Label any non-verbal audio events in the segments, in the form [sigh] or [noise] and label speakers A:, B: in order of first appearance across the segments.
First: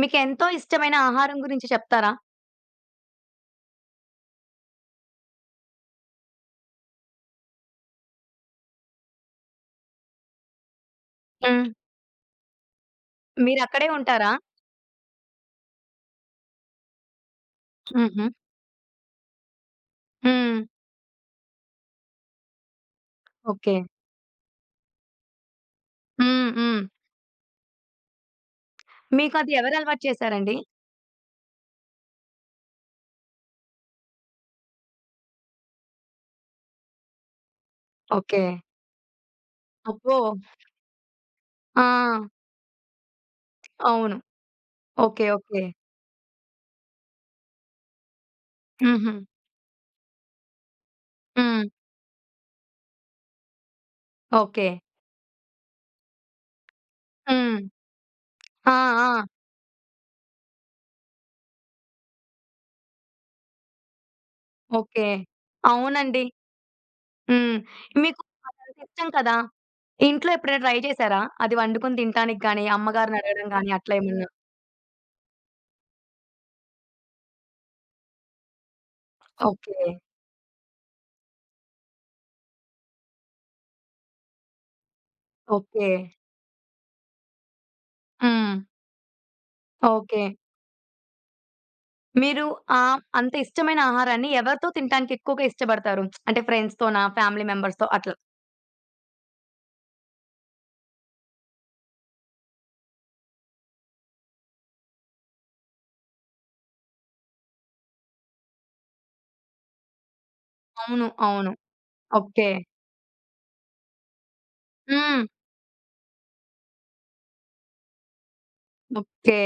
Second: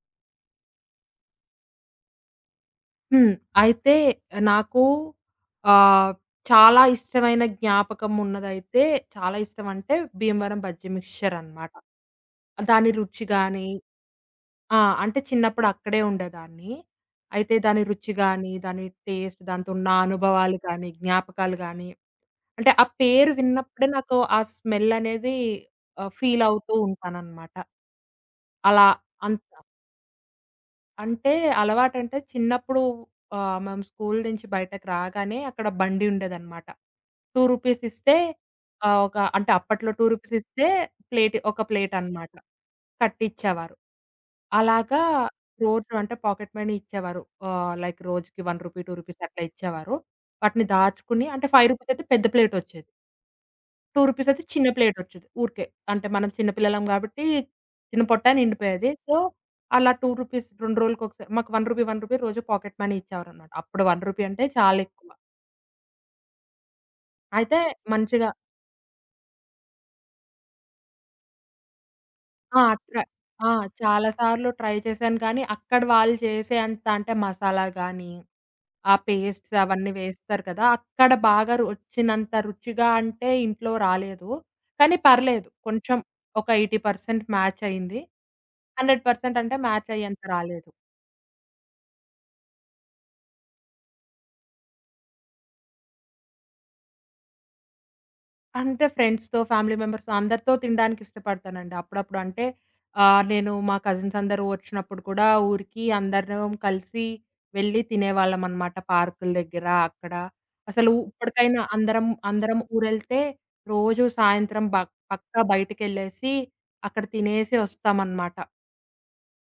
A: మీకెంతో ఇష్టమైన ఆహారం గురించి చెప్తారా?
B: హ్మ్. అయితే నాకు ఆహ్, చాలా ఇష్టమైన జ్ఞాపకం ఉన్నదైతే చాలా ఇష్టం అంటే భీమవరం బజ్జీ మిక్స్చర్
A: హ్మ్.
B: అన్నమాట. దాని రుచి గాని
A: మీరక్కడే ఉంటారా?
B: ఆ! అంటే చిన్నప్పుడు అక్కడే ఉండేదాన్ని. అయితే దాని రుచి
A: హుహు.
B: గాని, దాని టేస్ట్ దాంతో ఉన్న
A: హ్మ్.
B: అనుభవాలు గాని, జ్ఞాపకాలు గాని అంటే ఆ పేరు
A: ఓకే.
B: విన్నప్పుడే నాకు ఆ స్మెల్ అనేది ఫీల్
A: హ్మ్.
B: అవుతూ
A: హ్మ్.
B: ఉంటానన్నమాట. అలా అంత్
A: మీకది ఎవరు అలవాటు చేశారండి?
B: అంటే అలవాటంటే చిన్నప్పుడు మేము స్కూలు నుంచి బయటకి రాగానే అక్కడ బండి ఉండేదనమాట. రూ. 2 ఇస్తే
A: ఓకే.
B: ఒక అంటే అప్పట్లో రూ.
A: అబ్బో!
B: 2 ఇస్తే ప్లేట్ ఒక
A: ఆ!
B: ప్లేటనమాట. కట్టిచ్చేవారు.
A: అవును.
B: అలాగా
A: ఓకే. ఓకే.
B: రోజు అంటే పాకెట్ మనీ ఇచ్చేవారు. లైక్ రోజుకి రూ. 1, రూ.
A: హుహు.
B: 2 అట్లా ఇచ్చేవారు. వాటిని దాచుకుని అంటే రూ.
A: హ్మ్.
B: 5 అయితే పెద్ద ప్లేటొచ్చేది. రూ. 2 అయితే
A: ఓకే.
B: చిన్న ప్లేటొచ్చేది ఊరికే. అంటే మనం చిన్న పిల్లలం గాబట్టి
A: హ్మ్.
B: చిన్న పొట్ట
A: ఆ!
B: నిండిపోయేది. సో,
A: ఆ!
B: అలా రూ. 2 2 రోజులకొకసారి మాకు రూ. 1 రూ. 1 రోజు పాకెట్ మనీ ఇచ్చేవారనమాట. అప్పుడు రూ. 1 అంటే చాలా
A: ఓకే.
B: ఎక్కువ.
A: అవునండి. హ్మ్.
B: అయితే
A: మీకు
B: మంచిగా
A: అదంటే ఇష్టం కదా! ఇంట్లో ఎప్పుడైనా ట్రై చేశారా? అది వండుకొని తినటానికి
B: ఆ!
A: గాని,
B: ట్రై
A: అమ్మగారిని అడగడం
B: ఆ!
A: గాని అట్లా
B: చాలా
A: ఏమన్నా?
B: సార్లు ట్రై చేశాను కానీ, అక్కడ వాళ్ళు చేసే అంత అంటే మసాలా గాని ఆ పేస్ట్స్
A: ఓకే.
B: అవన్నీ వేస్తారు కదా! అక్కడ బాగా వచ్చినంత రుచిగా అంటే ఇంట్లో రాలేదు. కానీ పర్లేదు.
A: ఓకే.
B: కొంచెం ఒక 80% మ్యాచ్ అయింది.
A: హ్మ్.
B: 100% అంటే మ్యాచ్
A: ఓకే.
B: అయ్యేంత రాలేదు.
A: మీరు అంత ఇష్టమైన ఆహారాన్ని ఎవరితో తినటానికి ఎక్కువగా ఇష్టపడతారు? అంటే ఫ్రెండ్స్‌తోనా? ఫ్యామిలీ మెంబర్స్‌తో అట్లా?
B: అంటే ఫ్రెండ్స్‌తో, ఫ్యామిలీ మెంబర్స్‌తో అందరితో తినడానికి ఇష్టపడతానండి. అప్పుడప్పుడు అంటే నేను మా కజిన్స్ అందరూ వచ్చినప్పుడు కూడా ఊరికి అందరం కలిసి వెళ్లి తినేవాళ్ళమనమాట. పార్కుల దగ్గర అక్కడ. అసలు
A: అవును. అవును.
B: ఇప్పటికైనా అందరం
A: ఓకే.
B: అందరం ఊరెళ్తే రోజు సాయంత్రం
A: హ్మ్.
B: పక్కా బయటికెళ్ళేసి అక్కడ తినేసి వస్తామనమాట.
A: ఓకే.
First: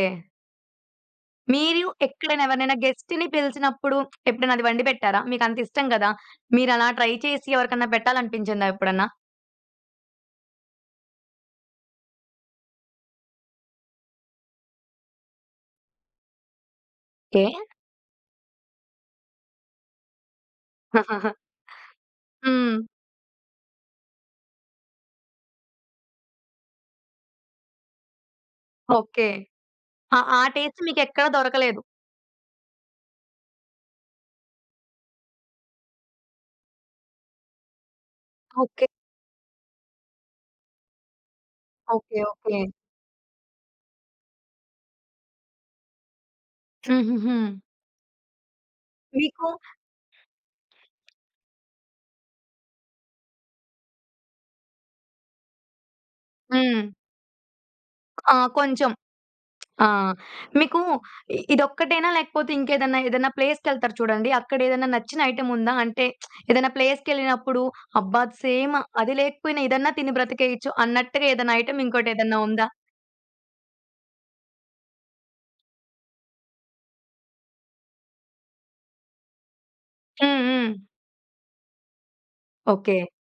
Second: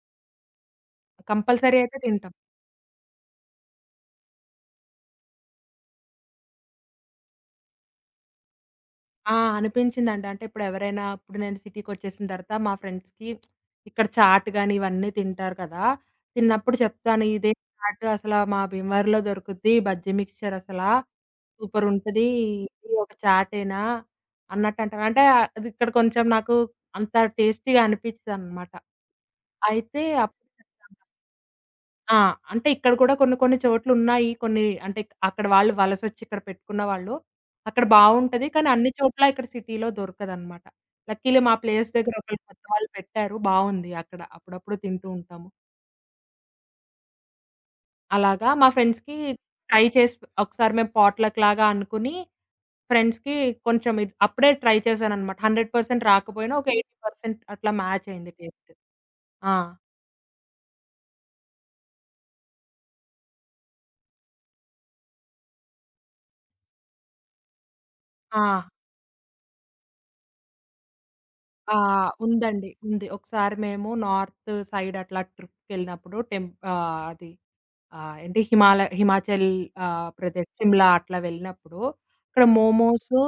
B: కంపల్సరీ
A: మీరు
B: అయితే తింటాం.
A: ఎక్కడైనా ఎవరినైనా గెస్ట్‌ని పిలిచినప్పుడు ఎప్పుడైనా అది వండి పెట్టారా? మీకంత ఇష్టం గదా! మీరలా ట్రై చేసి ఎవరికన్నా పెట్టాలనిపించిందా ఎప్పుడన్నా?
B: ఆ! అనిపించిందండి. అంటే ఇప్పుడు నేను సిటీకొచ్చేసిన తర్వాత మా ఫ్రెండ్స్‌కి ఇక్కడ చాట్ గాని ఇవన్నీ తింటారు కదా! తిన్నప్పుడు చెప్తాను.
A: ఓకే.
B: ఇదే చాట్ అసల మా భీమవరంలో దొరుకుద్ది. బజ్జీ మిక్స్చర్ అసల
A: [laughs]
B: సూపరుంటది.
A: హ్మ్.
B: ఇది ఒక చాటేనా అన్నట్టంటారు. అంటే అది ఇక్కడ కొంచెం నాకు అంత టేస్టీగా అనిపించదనమాట.
A: ఓకే.
B: అయితే
A: ఆ! ఆ
B: అప్పుడు
A: టేస్ట్
B: చెప్తాను.
A: మీకెక్కడ దొరకలేదు.
B: ఆ! అంటే ఇక్కడ కూడా కొన్ని కొన్ని చోట్లున్నాయి. కొన్ని అంటే అక్కడ వాళ్ళు వలసొచ్చి ఇక్కడ పెట్టుకున్న వాళ్ళు. అక్కడ బావుంటది. కానీ
A: ఓకే.
B: అన్ని చోట్ల ఇక్కడ సిటీలో దొరకదనమాట. లక్కీలీ మా ప్లేస్ దగ్గర
A: ఓకే.
B: ఒకళ్ళు
A: ఓకే.
B: కొత్త వాళ్ళు పెట్టారు. బావుంది అక్కడ. అప్పుడప్పుడు తింటూ ఉంటాము.
A: హుహుహు.
B: అలాగా మా ఫ్రెండ్స్‌కి
A: మీకు
B: ట్రై చేసి ఒకసారి మేము పాట్‌లక్‌లాగా అనుకుని ఫ్రెండ్స్‌కి కొంచెం ఇది అప్పుడే ట్రై చేశాననమాట. 100% రాకపోయినా ఒక
A: హ్మ్.
B: 80% అట్లా మ్యాచ్ అయింది
A: ఆ!
B: టేస్ట్.
A: కొంచెం.
B: ఆ!
A: ఆ! మీకు ఇదొక్కటేనా? లేకపోతే ఏదన్నా ప్లేస్‌కెళ్తారు చూడండి. అక్కడేదన్నా నచ్చిన ఐటెమ్ ఉందా? అంటే ఏదైనా ప్లేస్‌కెళ్ళినప్పుడు అబ్బా!
B: ఆ!
A: సేమ్ అది లేకపోయినా ఇదన్నా తిని బ్రతికేయొచ్చు అన్నట్టుగా ఏదన్నా
B: ఆ!
A: ఐటెమ్ ఇంకోటేదన్నా ఉందా?
B: ఉందండి. ఉంది. ఒకసారి మేము నార్త్ సైడ్ అట్లా ట్రిప్‌కెళ్ళినప్పుడు అది ఏంటి హిమాచల్
A: హ్మ్.
B: ప్రదేశ్
A: హ్మ్.
B: సిమ్లా అట్లా వెళ్ళినప్పుడు అక్కడ
A: ఓకే.
B: మోమోసు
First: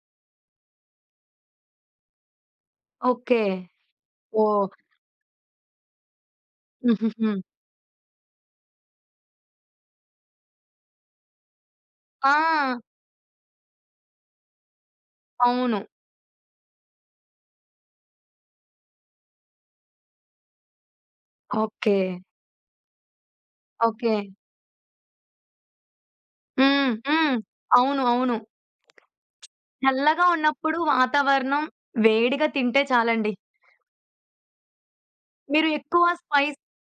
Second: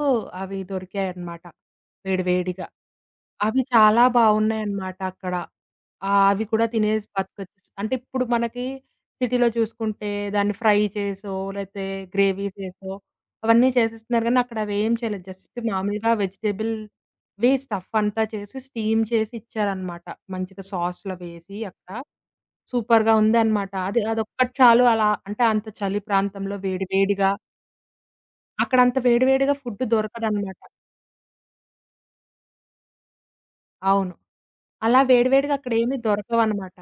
B: అవి దొరికాయన్నమాట. వేడి వేడిగా.
A: ఓకే.
B: అవి చాలా
A: ఓహ్!
B: బావున్నాయన్నమాట అక్కడ. అవి కూడా తినేసి
A: హుహుహు.
B: బతకొచ్చు. అంటే ఇప్పుడు మనకి సిటీలో చూసుకుంటే దాన్ని ఫ్రై చేసో, లేతే
A: ఆ!
B: గ్రేవీ చేసో అవన్నీ చేసేస్తున్నారు గానీ అక్కడ అవేం చేయలేదు. జస్ట్
A: అవును.
B: మామూలుగా వెజిటబుల్ వి స్టఫ్ అంతా చేసి స్టీమ్ చేసి ఇచ్చారన్నమాట. మంచిగా సాస్‌లో వేసి అక్కడ.
A: ఓకే.
B: సూపర్‌గా ఉందన్నమాట. అది
A: ఓకే.
B: అదొక్కటి చాలు అలా అంటే అంత చలి ప్రాంతంలో వేడి
A: హ్మ్.
B: వేడిగా
A: హ్మ్. అవును. అవును.
B: అక్కడంత వేడి వేడిగా ఫుడ్
A: చల్లగా
B: దొరకదన్నమాట.
A: ఉన్నప్పుడు వాతావరణం వేడిగా తింటే చాలండి.
B: అవును. అలా వేడి వేడిగా
A: మీరు
B: అక్కడేమి
A: ఎక్కువ స్పైసీ
B: దొరకవన్నమాట.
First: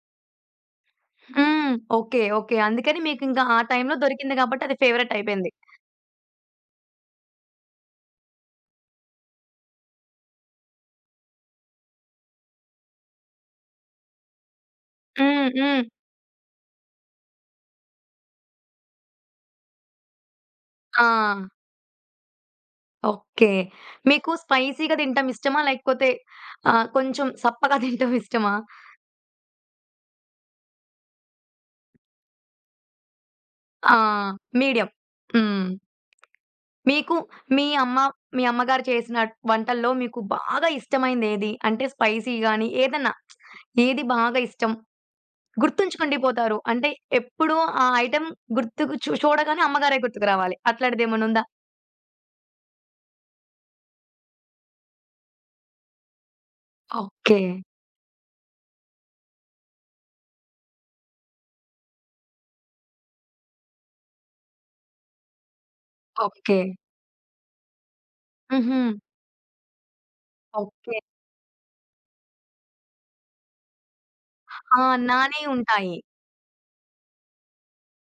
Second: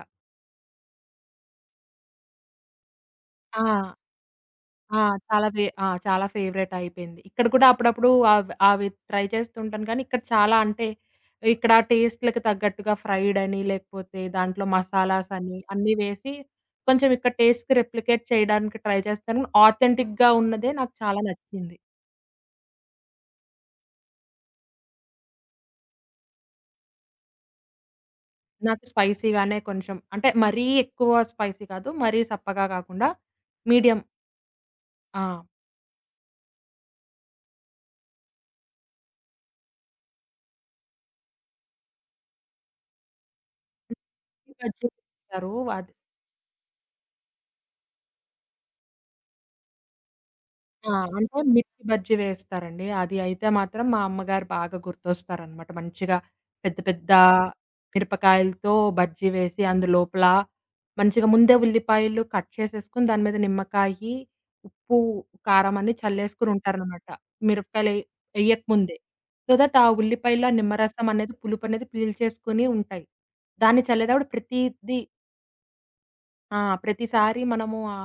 A: హ్మ్. ఓకే. ఓకే. అందుకని మీకింక ఆ
B: ఆ!
A: టైంలో దొరికింది కాబట్టి అది
B: ఆ!
A: ఫేవరెట్
B: చాలా
A: అయిపోయింది.
B: ఫే ఆ! చాలా ఫేవరెట్ అయిపోయింది. ఇక్కడ కూడా అప్పుడప్పుడు అవి ట్రై చేస్తుంటాను కానీ, ఇక్కడ చాలా అంటే ఇక్కడ టేస్ట్‌లకి తగ్గట్టుగా ఫ్రైడ్ అని, లేకపోతే దాంట్లో మసాలాస్
A: హ్మ్.
B: అని
A: హ్మ్.
B: అన్నీ వేసి కొంచెం ఇక్కడ టేస్ట్‌కి రెప్లికేట్ చేయడానికి ట్రై చేస్తాను. ఆథెంటిక్‌గా ఉన్నదే నాకు
A: ఆ!
B: చాలా నచ్చింది.
A: ఓకే. మీకు స్పైసీ‌గా తింటం ఇష్టమా? లేకపోతే కొంచెం సప్పగా [laughs] తింటం ఇష్టమా?
B: నాకు స్పైసీగానే కొంచెం అంటే మరీ ఎక్కువ స్పైసీ కాదు. మరీ సప్పగా కాకుండా
A: ఆ!
B: మీడియం.
A: మీడియం.
B: ఆ!
A: హ్మ్. మీకు మీ అమ్మ మీ అమ్మగారు చేసిన వంటల్లో మీకు బాగా ఇష్టమైందేది? అంటే స్పైసీ గాని ఏదన్నా ఏది బాగా ఇష్టం?
B: బజ్జీలు చేస్తారు. అది
A: గుర్తుంచుకుండిపోతారు. అంటే ఎప్పుడూ ఆ ఐటెమ్ గుర్తుకు చు చూడగానే అమ్మగారే గుర్తుకు రావాలి.
B: ఆ! అంటే
A: అట్లాడిదేమన్నుందా?
B: మిర్చి బజ్జీ వేస్తారండి. అది అయితే మాత్రం మా అమ్మగారు బాగా గుర్తొస్తారనమాట. మంచిగా పెద్ద పెద్ద
A: ఓకే.
B: మిరపకాయలతో బజ్జీ వేసి అందులోపల మంచిగా ముందే ఉల్లిపాయలు కట్ చేసేసుకొని దాని మీద నిమ్మకాయి, ఉప్పు, కారం అన్ని చల్లేసుకొని
A: ఓకే.
B: ఉంటారనమాట. మిరపకాయలు
A: హుహు.
B: ఎయ్యకముందే. సో దట్ ఆ ఉల్లిపాయలో
A: ఓకే.
B: నిమ్మరసం అనేది పులుపు అనేది పీల్చేసుకొని ఉంటాయి. దాన్ని చల్లేటప్పుడు
A: ఆ!
B: ప్రతీది
A: నానే ఉంటాయి.
B: ఆ! ప్రతిసారి మనము ఆ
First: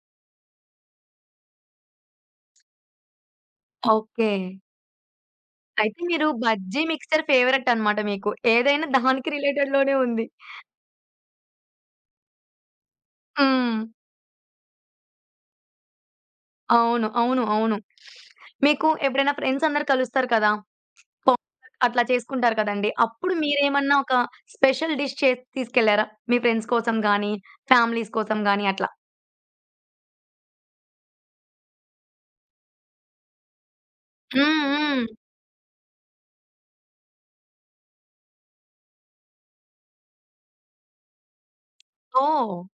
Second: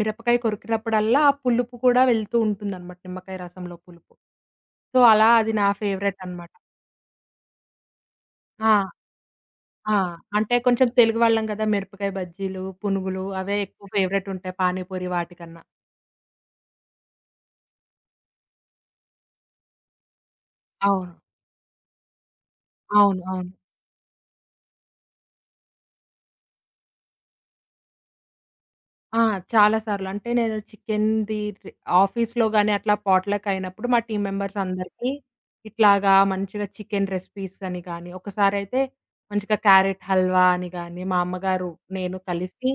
B: మిరపకాయ కొరికినప్పుడల్లా, ఆ పులుపు కూడా వెళ్తూ ఉంటుందనమాట. నిమ్మకాయ రసంలో పులుపు.
A: ఓకే.
B: సో, అలా అది నా
A: అయితే
B: ఫేవరెట్
A: మీరు
B: అనమాట.
A: బజ్జీ, మిక్స్చర్ ఫేవరెట్ అన్నమాట మీకు.
B: ఆ!
A: ఏదైనా దానికి రిలేటెడ్ లోనే
B: ఆ!
A: ఉంది.
B: అంటే కొంచెం తెలుగు వాళ్ళం కదా! మిరపకాయ బజ్జీలు, పునుగులు అవే
A: హ్మ్.
B: ఎక్కువ ఫేవరెట్ ఉంటాయి పానీపూరి వాటికన్నా.
A: అవును. అవును. అవును. మీకు ఎప్పుడైనా ఫ్రెండ్స్ అందరూ కలుస్తారు కదా!
B: అవును.
A: పొ అట్లా చేసుకుంటారు కదండీ!
B: అవును.
A: అప్పుడు
B: అవును.
A: మీరేమన్నా ఒక స్పెషల్ డిష్ చేసి తీసుకెళ్లారా? మీ ఫ్రెండ్స్ కోసం గాని, ఫ్యామిలీస్ కోసం గాని అట్లా?
B: ఆ! చాలా సార్లు. అంటే నేను చికెన్‌ది రి ఆఫీస్‌లో గాని అట్లా పాట్‌లక్ అయినప్పుడు మా టీమ్ మెంబర్స్
A: హ్మ్. హ్మ్.
B: అందరికీ ఇట్లాగా మంచిగా చికెన్ రెసిపీస్ అని గాని, ఒకసారైతే మంచిగా క్యారెట్ హల్వా అని గాని, మా అమ్మగారు, నేను
A: ఓహ్!
B: కలిసి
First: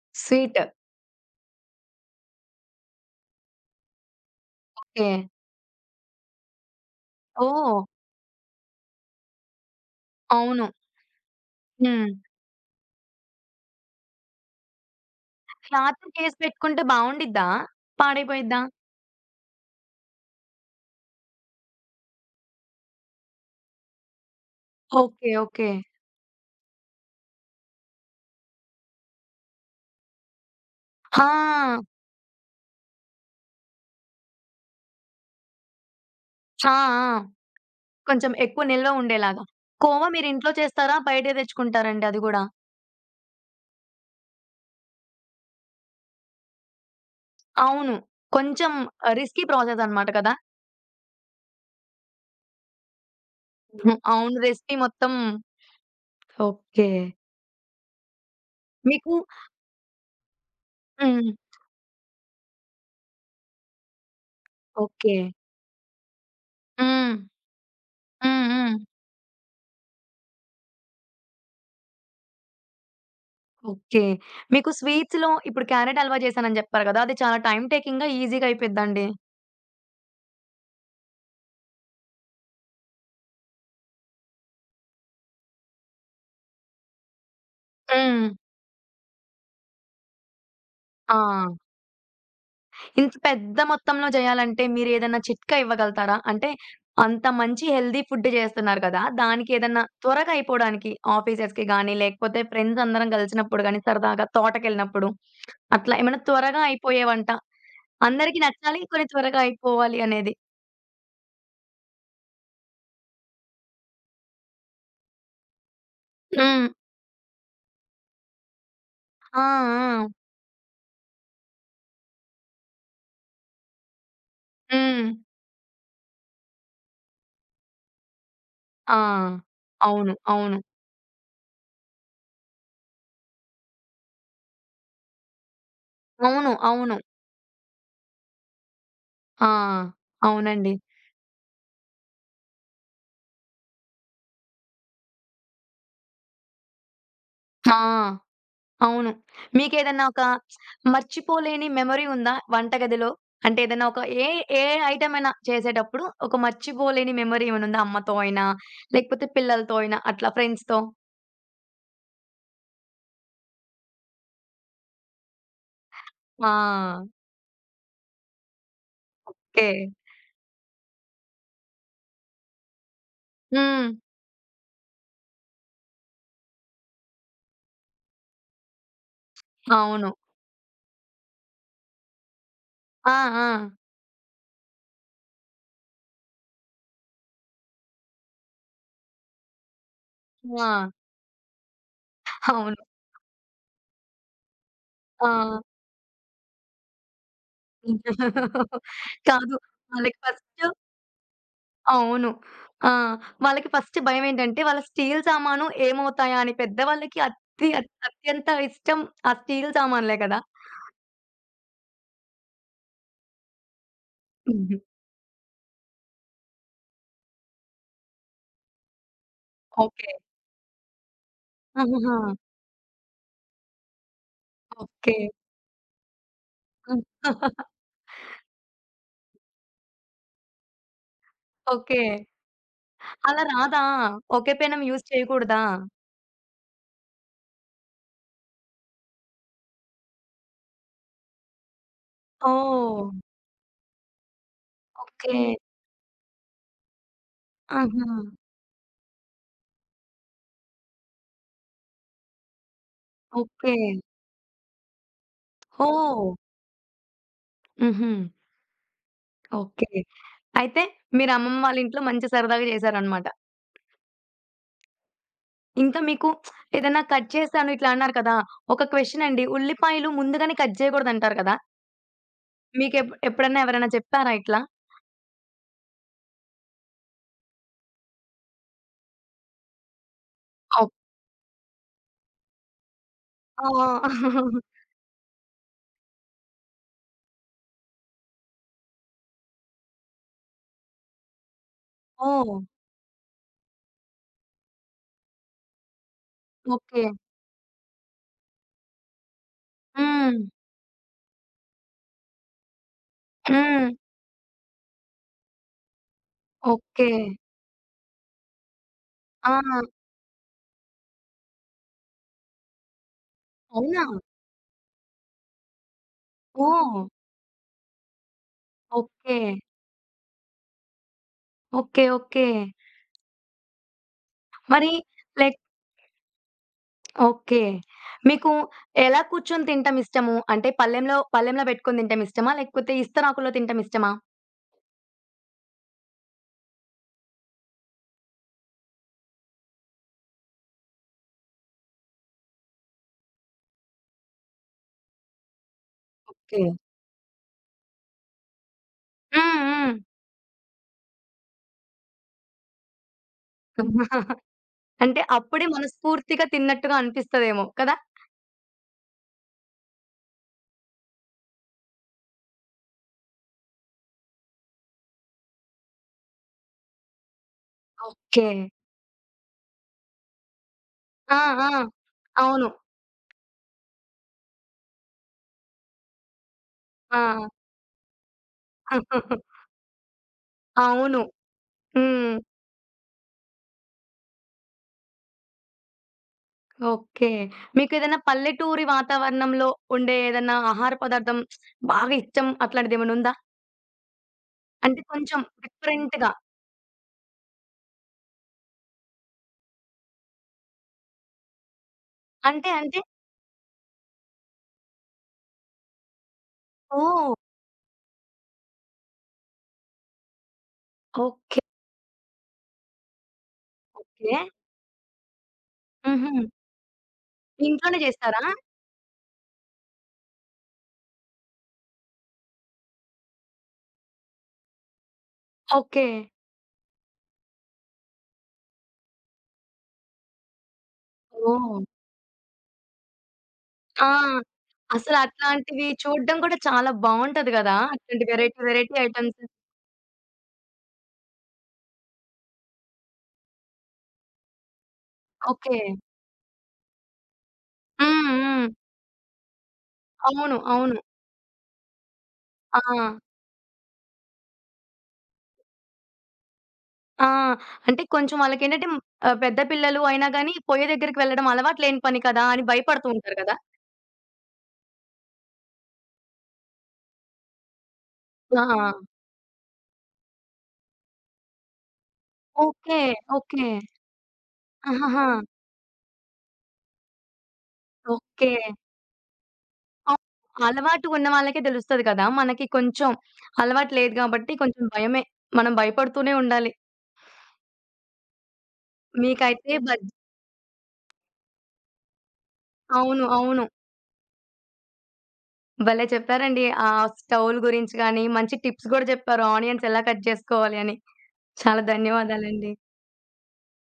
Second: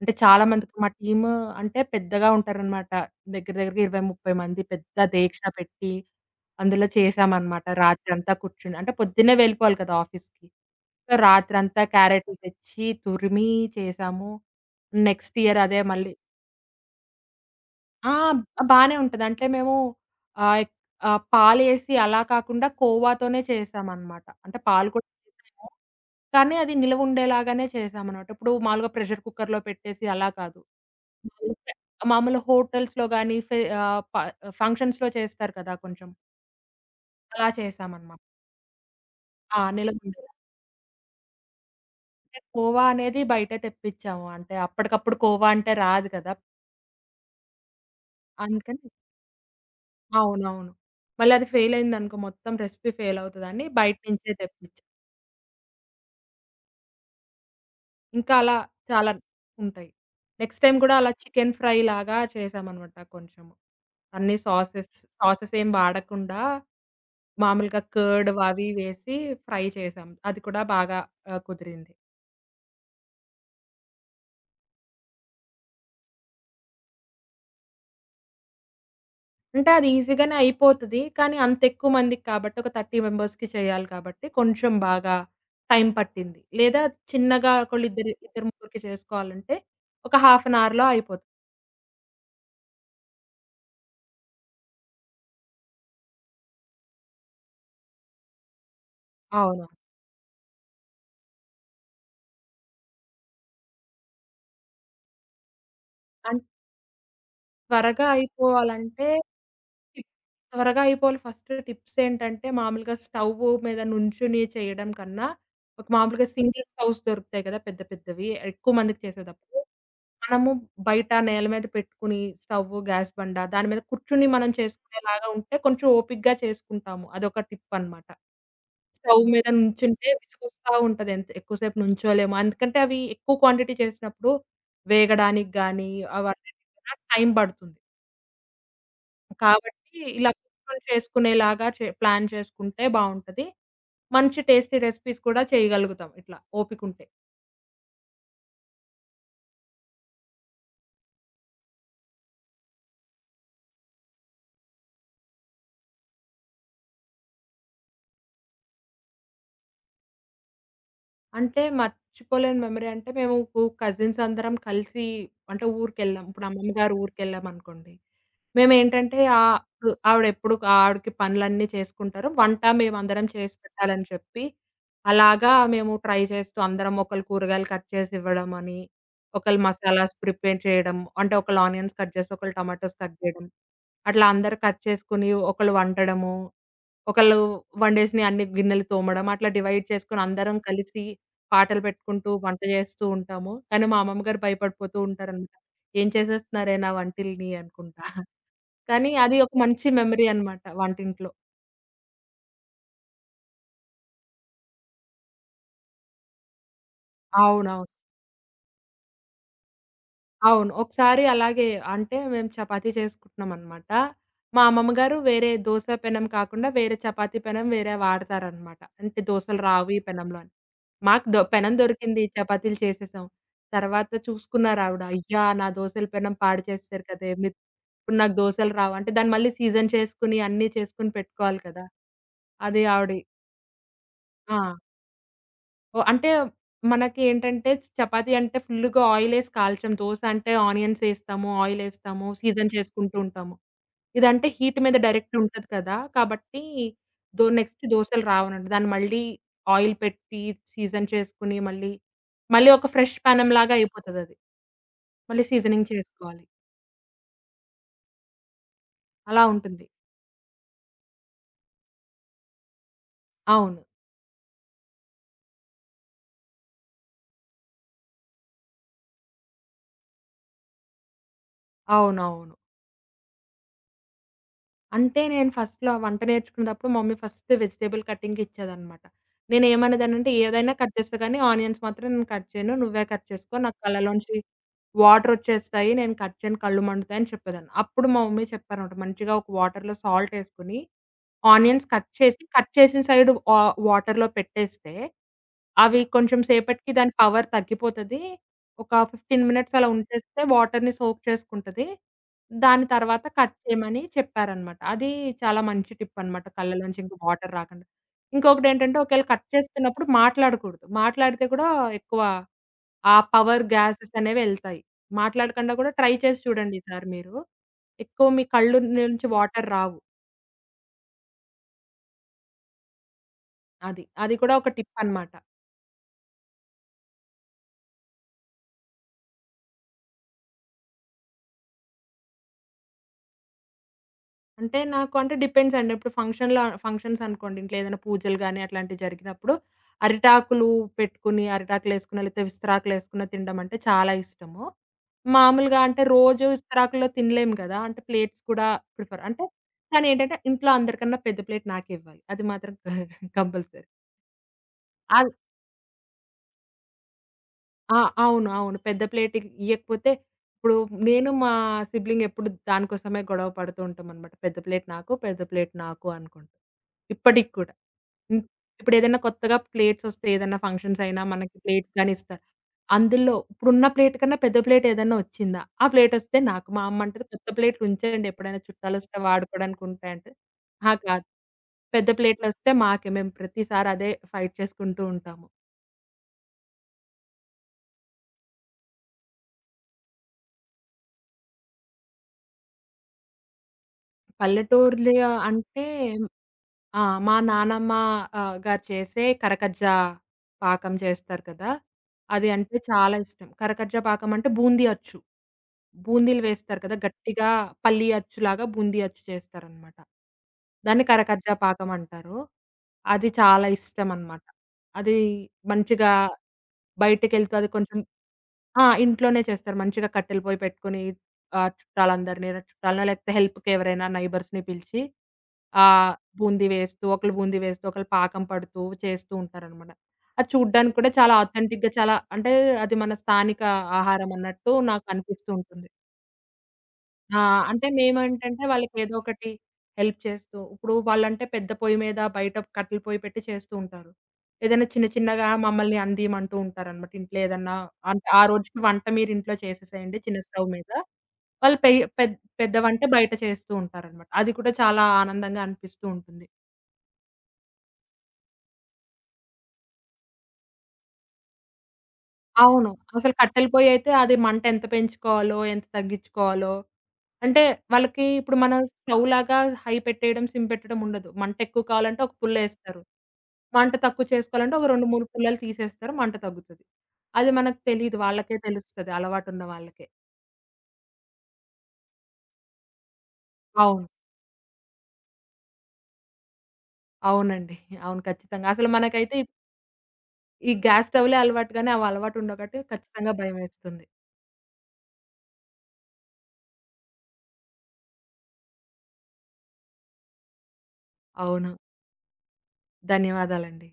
B: అంటే చాలా
A: స్వీట్.
B: మందికి మా టీమ్ అంటే పెద్దగా ఉంటారనమాట. దగ్గర దగ్గరగా 20, 30 మంది పెద్ద
A: ఓకే.
B: దీక్ష పెట్టి అందులో చేశామనమాట.
A: ఓహ్!
B: రాత్రంతా కూర్చుని అంటే పొద్దున్నే వెళ్ళిపోవాలి కదా ఆఫీస్‌కి.
A: అవును.
B: సో, రాత్రంతా
A: హ్మ్.
B: క్యారెట్లు తెచ్చి తురిమి చేశాము. నెక్స్ట్ ఇయర్ అదే
A: రాత్రి
B: మళ్ళీ.
A: చేసి పెట్టుకుంటే బావుండిద్దా?
B: ఆ!
A: పాడైపోయిద్దా?
B: బానే ఉంటది. అంటే మేము ఆహ్, ఎక్ పాలేసి అలా కాకుండా కోవాతోనే చేసామనమాట. అంటే పాలు కూడా
A: ఓకే. ఓకే.
B: చేసాము. కానీ అది నిలవుండేలాగానే చేసామనమాట. ఇప్పుడు మామూలుగా ప్రెషర్ కుక్కర్‌లో పెట్టేసి అలా కాదు.
A: ఆ!
B: మామూలుగా మామూలు హోటల్స్‌లో గాని ఫె ఆహ్, ప ఫంక్షన్స్‌లో చేస్తారు కదా! కొంచెం
A: ఆ! ఆ!
B: అలా చేసామనమాట.
A: కొంచెం ఎక్కువ నిల్వ ఉండేలాగా.
B: ఆ!
A: కోవా
B: నిలవుండేలా.
A: మీరింట్లో చేస్తారా? బయటే తెచ్చుకుంటారండి అది
B: అంటే
A: గూడా?
B: కోవా అనేది బయటే తెప్పించాము. అంటే అప్పటికప్పుడు కోవా అంటే రాదు కదా!
A: అవును. కొంచెం
B: అందుకని
A: రిస్కీ ప్రాసెస్ అన్నమాట కదా!
B: అవునవును. మళ్ళది ఫెయిలయిందనుకో మొత్తం రెసిపీ ఫెయిలవుతదండి.
A: హ్మ్.
B: బయట నుంచే
A: అవును. రెసిపీ
B: తెప్పించా.
A: మొత్తం ఓకే.
B: ఇంకా అలా చాలా
A: మీకు
B: ఉంటాయి. నెక్స్ట్ టైమ్ గూడా అలా
A: హ్మ్.
B: చికెన్ ఫ్రై లాగా చేశామనమాట కొంచెము. అన్ని సాసెస్,
A: ఓకే.
B: సాసెస్ ఏం వాడకుండా
A: హ్మ్.
B: మామూలుగా కర్డ్
A: హ్మ్.
B: అవి
A: హ్మ్.
B: వేసి ఫ్రై చేశాం. అది కూడా బాగా కుదిరింది.
A: ఓకే. మీకు స్వీట్స్‌లో ఇప్పుడు క్యారట్ హల్వా చేశానని చెప్పారు కదా! అది చాలా టైమ్ టేకింగ్‌గా, ఈజీ‌గా అయిపోద్దండి.
B: అంటే అది ఈజీగానే అయిపోతది. కానీ అంత ఎక్కువ మందికి కాబట్టి ఒక 30 మెంబర్స్‌కి చేయాలి కాబట్టి కొంచెం బాగా టైం పట్టింది. లేదా చిన్నగా ఒకళ్ళిద్దరు
A: హ్మ్.
B: ఇద్దరు ముగ్గురికి చేసుకోవాలంటే ఒక హాఫ్ అన్ అవర్‌లో
A: ఆ!
B: అయిపోతది.
A: ఇంత పెద్ద మొత్తంలో జేయాలంటే మీరేదన్నా చిట్కా ఇవ్వగలుగుతారా? అంటే అంత మంచి హెల్తీ ఫుడ్ జేస్తున్నారు కదా!
B: అవునవును.
A: దానికేదన్నా త్వరగా అయిపోవడానికి ఆఫీసర్స్‌కి గానీ, లేకపోతే ఫ్రెండ్స్ అందరం కలిసినప్పుడు గానీ, సరదాగా తోటకెళ్ళినప్పుడు అట్లా ఏమైనా
B: అండ్
A: త్వరగా అయిపోయే వంట
B: త్వరగా
A: అందరికీ నచ్చాలి. కొన్ని
B: అయిపోవాలంటే
A: త్వరగా అయిపోవాలి
B: టిప్
A: అనేది.
B: త్వరగా అయిపోవాలి ఫస్ట్ టిప్స్ ఏంటంటే మామూలుగా స్టవ్ మీద నుంచుని చేయడం కన్నా ఒక మామూలుగా
A: హ్మ్.
B: సింగిల్ స్టవ్స్ దొరుకుతాయి కదా! పెద్ద పెద్దవి ఎక్కువ మందికి
A: ఆ!
B: చేసేటప్పుడు
A: ఆ!
B: మనము బయట నేల మీద పెట్టుకొని స్టవ్వు, గ్యాస్ బండ దాని మీద కూర్చొని మనం
A: హ్మ్.
B: చేసుకునేలాగా ఉంటే కొంచెం ఓపికగా చేసుకుంటాము. అదొక టిప్ అనమాట.
A: ఆ!
B: స్టవ్ మీద నుంచుంటే
A: అవును. అవును.
B: విసుగొస్తా ఉంటది. ఎంత ఎక్కువసేపు నుంచోలేము. ఎందుకంటే అవి ఎక్కువ క్వాంటిటీ చేసినప్పుడు వేగడానికి గానీ,
A: అవును.
B: అవన్నిటికి
A: అవును.
B: కూడా టైం పడుతుంది.
A: ఆ!
B: కాబట్టి ఇలా
A: అవునండి.
B: కూర్చొని చేసుకునేలాగా ప్లాన్ చేసుకుంటే బావుంటది. మంచి టేస్టీ రెసిపీస్ కూడా చేయగలుగుతాం ఇట్లా ఓపికుంటే.
A: ఆ! అవును. మీకేదన్నా ఒక మర్చిపోలేని మెమరీ ఉందా వంటగదిలో? అంటే ఏదైనా ఒక ఏ ఏ ఐటెమ్ అయినా చేసేటప్పుడు ఒక మర్చిపోలేని మెమరీ ఏమైనా ఉందా? అమ్మతో అయినా, లేకపోతే పిల్లలతో అయినా అట్లా ఫ్రెండ్స్‌తో?
B: అంటే మర్చిపోలేని మెమరీ అంటే మేము కజిన్స్ అందరం కలిసి అంటే ఊరికెళ్ళాం. ఇప్పుడు అమ్మమ్మ గారి
A: ఆ!
B: ఊరికెళ్ళామనుకోండి. మేమేంటంటే ఆహ్,
A: ఓకే.
B: ఉ ఆవిడెప్పుడు ఆవిడకి పనులన్నీ చేసుకుంటారు. వంట మేమందరం చేసి
A: హ్మ్.
B: పెట్టాలని చెప్పి, అలాగా మేము ట్రై చేస్తూ అందరం ఒకళ్ళు కూరగాయలు కట్ చేసి ఇవ్వడం అని, ఒకళ్ళు
A: అవును.
B: మసాలాస్ ప్రిపేర్ చేయడం. అంటే ఒకళ్ళు ఆనియన్స్ కట్ చేసి, ఒకళ్ళు టమాటోస్
A: ఆ!
B: కట్
A: ఆ!
B: చేయడం. అట్లా అందరూ కట్ చేసుకొని ఒకళ్ళు వండడము. ఒకళ్ళు వండేసినయి అన్ని గిన్నెలు తోమడం, అట్లా డివైడ్ చేసుకొని అందరం
A: ఆ!
B: కలిసి పాటలు పెట్టుకుంటూ వంట
A: అవును.
B: జేస్తూ ఉంటాము. కానీ మా అమ్మమ్మ గారు భయపడిపోతూ ఉంటారనమాట.
A: ఆ!
B: "ఏం చేసేస్తున్నారే నా వంటిల్ని" అనుకుంటా.
A: [laughs]
B: కానీ అది ఒక
A: కాదు.
B: మంచి
A: వాళ్ళకి
B: మెమరీ అనమాట
A: ఫస్ట్
B: వంటింట్లో.
A: అవును. ఆ! వాళ్ళకి ఫస్ట్ భయమేంటంటే, వాళ్ళ స్టీల్ సామాను ఏమవుతాయా అని. పెద్దవాళ్ళకి అతి
B: అవునవును.
A: అత్ అత్యంత ఇష్టం ఆ స్టీల్ సామాన్లే కదా!
B: అవును. ఒకసారి అలాగే అంటే మేము చపాతీ చేసుకుంటున్నామనమాట. మా
A: హుహు.
B: అమ్మమ్మ గారు వేరే దోస పెనం కాకుండా వేరే చపాతీ పెనం వేరే వాడతారనమాట. అంటే దోసలు రావు ఈ
A: ఓకే.
B: పెనంలో అని. మాకు పెనం
A: ఆహాహా!
B: దొరికింది చపాతీలు చేసేసాం. తర్వాత చూసుకున్నారావిడ.
A: ఓకే.
B: అయ్యా! నా దోసల పెనం పాడు
A: హ్మ్.
B: చేసేసారు కదే! మీరు ఇప్పుడు నాకు దోసలు రావు. అంటే దాన్ని మళ్ళీ సీజన్ చేసుకొని అన్నీ చేసుకొని పెట్టుకోవాలి కదా!
A: ఓకే.
B: అది ఆవిడ
A: అలా రాదా? ఒకే
B: ఆ!
A: పెనం యూజ్ చేయకూడదా?
B: ఓహ్! అంటే మనకి ఏంటంటే చపాతీ అంటే ఫుల్‌గా ఆయిలేసి కాల్చాం. దోస అంటే ఆనియన్స్ ఏస్తాము, ఆయిలేస్తాము, సీజన్
A: ఓహ్!
B: చేసుకుంటూ ఉంటాము. ఇదంటే హీట్ మీద డైరెక్ట్
A: ఓకే.
B: ఉంటది కదా! కాబట్టి నెక్స్ట్
A: ఆహా!
B: దోసలు రావనండి. దాన్ని మళ్ళీ ఆయిల్ పెట్టి సీజన్ చేసుకొని మళ్ళీ, మళ్ళీ ఒక ఫ్రెష్
A: ఓకే.
B: పానంలాగా అయిపోతదది. మళ్ళీ సీజనింగ్
A: ఓహ్!
B: చేసుకోవాలి.
A: హుహు.
B: అలా ఉంటుంది.
A: ఓకే. అయితే మీరు అమ్మమ్మ వాళ్ళ ఇంట్లో మంచి సరదాగా చేశారనమాట.
B: అవును.
A: ఇంకా మీకు ఏదన్నా కట్ చేశాను ఇట్లా అన్నారు కదా! ఒక క్వెషన్ అండి. ఉల్లిపాయలు ముందుగానే కట్ చేయకూడదంటారు కదా!
B: అవునవును.
A: ఎప్పుడన్నా ఎవరైనా చెప్పారా ఇట్లా?
B: అంటే నేను ఫస్ట్‌లో వంట నేర్చుకునేటప్పుడు మమ్మీ ఫస్ట్ వెజిటబుల్ కటింగ్ ఇచ్చేదన్నమాట. నేనేమనేదాన్నంటే ఏదైనా
A: అవ్
B: కట్ చేస్తా గానీ ఆనియన్స్ మాత్రం నేను కట్ చేయను. నువ్వే కట్ చేసుకో. నాకు
A: ఆ!
B: కళ్ళలోంచి
A: [laughs]
B: వాటరొచ్చేస్తాయి. నేను కట్ చేయను కళ్ళు మండుతాయని చెప్పేదాన్ని. అప్పుడు మా మమ్మీ చెప్పారన్నమాట. మంచిగా ఒక వాటర్‌లో సాల్ట్ ఏసుకొని ఆనియన్స్ కట్ చేసి,
A: ఓహ్!
B: కట్ చేసిన సైడు ఆ వాటర్‌లో పెట్టేస్తే, అవి కొంచెం సేపటికి
A: ఓకే.
B: దాని పవర్ తగ్గిపోతది. ఒక 15 మినిట్స్ అలా
A: హ్మ్.
B: ఉంచేస్తే వాటర్‌ని సోక్ చేసుకుంటది. దాని తర్వాత కట్
A: హ్మ్.
B: చేయమని చెప్పారనమాట. అది చాలా మంచి టిప్ అనమాట. కళ్ళలోంచి
A: ఓకే.
B: ఇంక వాటర్ రాకుండా. ఇంకొకటేంటంటే ఒకవేళ కట్
A: ఆ!
B: చేస్తున్నప్పుడు మాట్లాడకూడదు. మాట్లాడితే కూడా ఎక్కువ ఆ పవర్
A: అవునా?
B: గ్యాసెస్ అనేవెళ్తాయి. మాట్లాడకుండా కూడా ట్రై చేసి చూడండి
A: ఓహ్!
B: ఈసారి మీరు. ఎక్కువ మీ కళ్ళు నుంచి
A: ఓకే.
B: వాటర్ రావు.
A: ఓకే. ఓకే.
B: అది. అది కూడా ఒక
A: మరి
B: టిప్పనమాట.
A: Like okay. మీకు ఎలా కూర్చొని తింటం ఇష్టము? అంటే పళ్ళెంలో పళ్ళెంలో పెట్టుకొని తింటం ఇష్టమా? లేకపోతే ఇస్తరాకులో తింటం ఇష్టమా?
B: అంటే నాకు అంటే డిపెండ్స్ అండి. ఇప్పుడు ఫంక్షన్స్ అనుకోండి. ఇంట్లో ఏదైనా పూజలు గాని అట్లాంటివి జరిగినప్పుడు అరిటాకులు పెట్టుకుని, అరిటాకులేసుకున్న లేకపోతే విస్తరాకులేసుకున్న తినడం అంటే చాలా ఇష్టము. మామూలుగా అంటే రోజు
A: ఓకే.
B: విస్తరాకుల్లో తినలేము కదా! అంటే ప్లేట్స్ కూడా ప్రిఫర్ అంటే
A: హ్మ్. హ్మ్.
B: తనేంటంటే ఇంట్లో అందరికన్నా పెద్ద ప్లేట్ నాకే ఇవ్వాలి. అది మాత్రం [laughs] కంపల్సరీ.
A: [laughs] అంటే
B: అది
A: అప్పుడే మనస్ఫూర్తిగా తిన్నట్టుగా అనిపిస్తదేమో కదా!
B: ఆ! అవును. అవును. పెద్ద ప్లేట్ ఇయ్యకపోతే ఇప్పుడు నేను మా సిబ్లింగ్ ఎప్పుడు దానికోసమే గొడవ పడుతూ ఉంటామనమాట. పెద్ద ప్లేట్ నాకు, పెద్ద ప్లేట్ నాకు అనుకుంటూ. ఇప్పటికి కూడా. హ్మ్.
A: ఓకే.
B: ఇప్పుడేదైనా కొత్తగా ప్లేట్స్ వస్తే ఏదైనా ఫంక్షన్స్ అయినా
A: ఆ!
B: మనకి
A: ఆ!
B: ప్లేట్స్ గాని ఇస్తారు.
A: అవును.
B: అందులో ఇప్పుడున్న ప్లేట్ కన్నా పెద్ద ప్లేట్ ఏదైనా వచ్చిందా? ఆ ప్లేట్ వస్తే నాకు. మా అమ్మ
A: ఆ!
B: అంటది "కొత్త ప్లేట్లు ఉంచేయండి ఎప్పుడైనా చుట్టాలొస్తే
A: [laughs]
B: వాడుకోవడానికి ఉంటాయి" అంటది. అహా!
A: అవును.
B: కాదు. పెద్ద
A: హ్మ్.
B: ప్లేట్లొస్తే మాకే. మేము ప్రతిసారి అదే ఫైట్ చేసుకుంటూ ఉంటాము.
A: ఓకే. మీకేదైనా పల్లెటూరి వాతావరణంలో ఉండే ఏదన్నా ఆహార పదార్థం బాగా ఇష్టం అట్లాంటిదేమన్నా ఉందా? అంటే
B: పల్లెటూర్ల
A: కొంచెం
B: అంటే
A: డిఫరెంట్‌గా
B: ఆ! మా నానమ్మ గారు చేసే కరకజ్జా పాకం చేస్తారు కదా! అది
A: అంటే
B: అంటే
A: అంటే
B: చాలా ఇష్టం. కరకజ్జా పాకం అంటే బూందీ అచ్చు. బూందీలు వేస్తారు కదా!
A: ఓహ్!
B: గట్టిగా పల్లి అచ్చులాగా బూందీ అచ్చు చేస్తారనమాట. దాన్ని కరకజ్జా
A: ఓకే.
B: పాకం అంటారు. అది చాలా
A: ఓకే.
B: ఇష్టమనమాట. అది మంచిగా
A: హుహు.
B: బయటికెళ్తూ అది కొంచెం
A: ఇంట్లోనే చేస్తారా?
B: ఆ! ఇంట్లోనే చేస్తారు. మంచిగా కట్టెల పొయ్యి పెట్టుకొని చుట్టాలందరిని చుట్టాలనో లేకపోతే హెల్ప్‌కెవరైనా నైబర్స్‌ని పిలిచి
A: ఓకే.
B: ఆహ్, బూందీ వేస్తూ, ఒకళ్ళు బూందీ వేస్తూ, ఒకళ్ళు పాకం పడుతూ చేస్తూ ఉంటారనమాట. అది చూడ్డానికి కూడా చాలా
A: ఓహ్!
B: ఆథెంటిక్‌గా చాలా అంటే అది మన స్థానిక
A: ఆ!
B: ఆహారం అన్నట్టు నాకు
A: అసలు
B: అనిపిస్తూ
A: అట్లాంటివి
B: ఉంటుంది.
A: చూడడం కూడా చాలా
B: ఆ!
A: బావుంటది గదా!
B: అంటే
A: అట్లాంటి వెరైటీ,
B: మేమేంటంటే
A: వెరైటీ
B: వాళ్ళకేదో
A: ఐటెమ్స్.
B: ఒకటి హెల్ప్ చేస్తూ ఇప్పుడు వాళ్ళంటే పెద్ద పొయ్యి మీద బయట కట్టెల పొయ్యి పెట్టి చేస్తూ ఉంటారు. ఏదైనా చిన్న చిన్నగా
A: ఓకే.
B: మమ్మల్ని అందియమంటూ ఉంటారనమాట. ఇంట్లో ఏదన్నా
A: హ్మ్.
B: అంటే ఆ
A: హ్మ్.
B: రోజుకి వంట మీరింట్లో చేసేసేయండి చిన్న
A: అవును.
B: స్టవ్ మీద.
A: అవును.
B: వాళ్ళు పెయ్య పెద్ పెద్ద
A: ఆ!
B: వంట బయట చేస్తూ ఉంటారనమాట. అది కూడా చాలా ఆనందంగా అనిపిస్తూ ఉంటుంది.
A: ఆ! అంటే కొంచెం వాళ్ళకేంటంటే పెద్ద పిల్లలు అయినా గాని పొయ్య దగ్గరికి వెళ్ళడం అలవాటు లేని పని కదా! అని
B: అవును.
A: భయపడుతూ
B: అసలు
A: ఉంటారు కదా!
B: కట్టెల పొయ్యయితే అది మంట ఎంత పెంచుకోవాలో, ఎంత తగ్గించుకోవాలో, అంటే వాళ్ళకి ఇప్పుడు
A: ఆ!
B: మన స్టవ్‌లాగా హై పెట్టేయడం, సిమ్ పెట్టడం ఉండదు. మంట ఎక్కువ కావాలంటే ఒక
A: ఓకే.
B: పుల్లేస్తారు.
A: ఓకే.
B: మంట తక్కువ చేసుకోవాలంటే ఒక 2,
A: ఆహాహా!
B: 3 పుల్లలు తీసేస్తారు. మంట తగ్గుతది. అది మనకు తెలీదు.
A: ఓకే.
B: వాళ్ళకే తెలుస్తది అలవాటున్న వాళ్ళకే.
A: అవును. అలవాటు ఉన్న వాళ్ళకే తెలుస్తది కదా! మనకి కొంచెం అలవాటు
B: అవును.
A: లేదు కాబట్టి కొంచెం భయమే. మనం భయపడుతూనే ఉండాలి.
B: అవునండి. అవును. ఖచ్చితంగా. అసలు మనకైతే
A: మీకైతే బజ్
B: ఈ గ్యాస్ స్టవ్‌లే అలవాటు గానీ, అవి అలవాటుండవు కాబట్టి
A: అవును.
B: ఖచ్చితంగా
A: అవును.
B: భయమేస్తుంది.
A: భలే చెప్పారండి. ఆ స్టవ్‌ల గురించి గాని, మంచి టిప్స్ గూడా చెప్పారు. ఆనియన్స్ ఎలా కట్ చేసుకోవాలి అని.
B: అవును.
A: చాలా ధన్యవాదాలండి.
B: ధన్యవాదాలండి.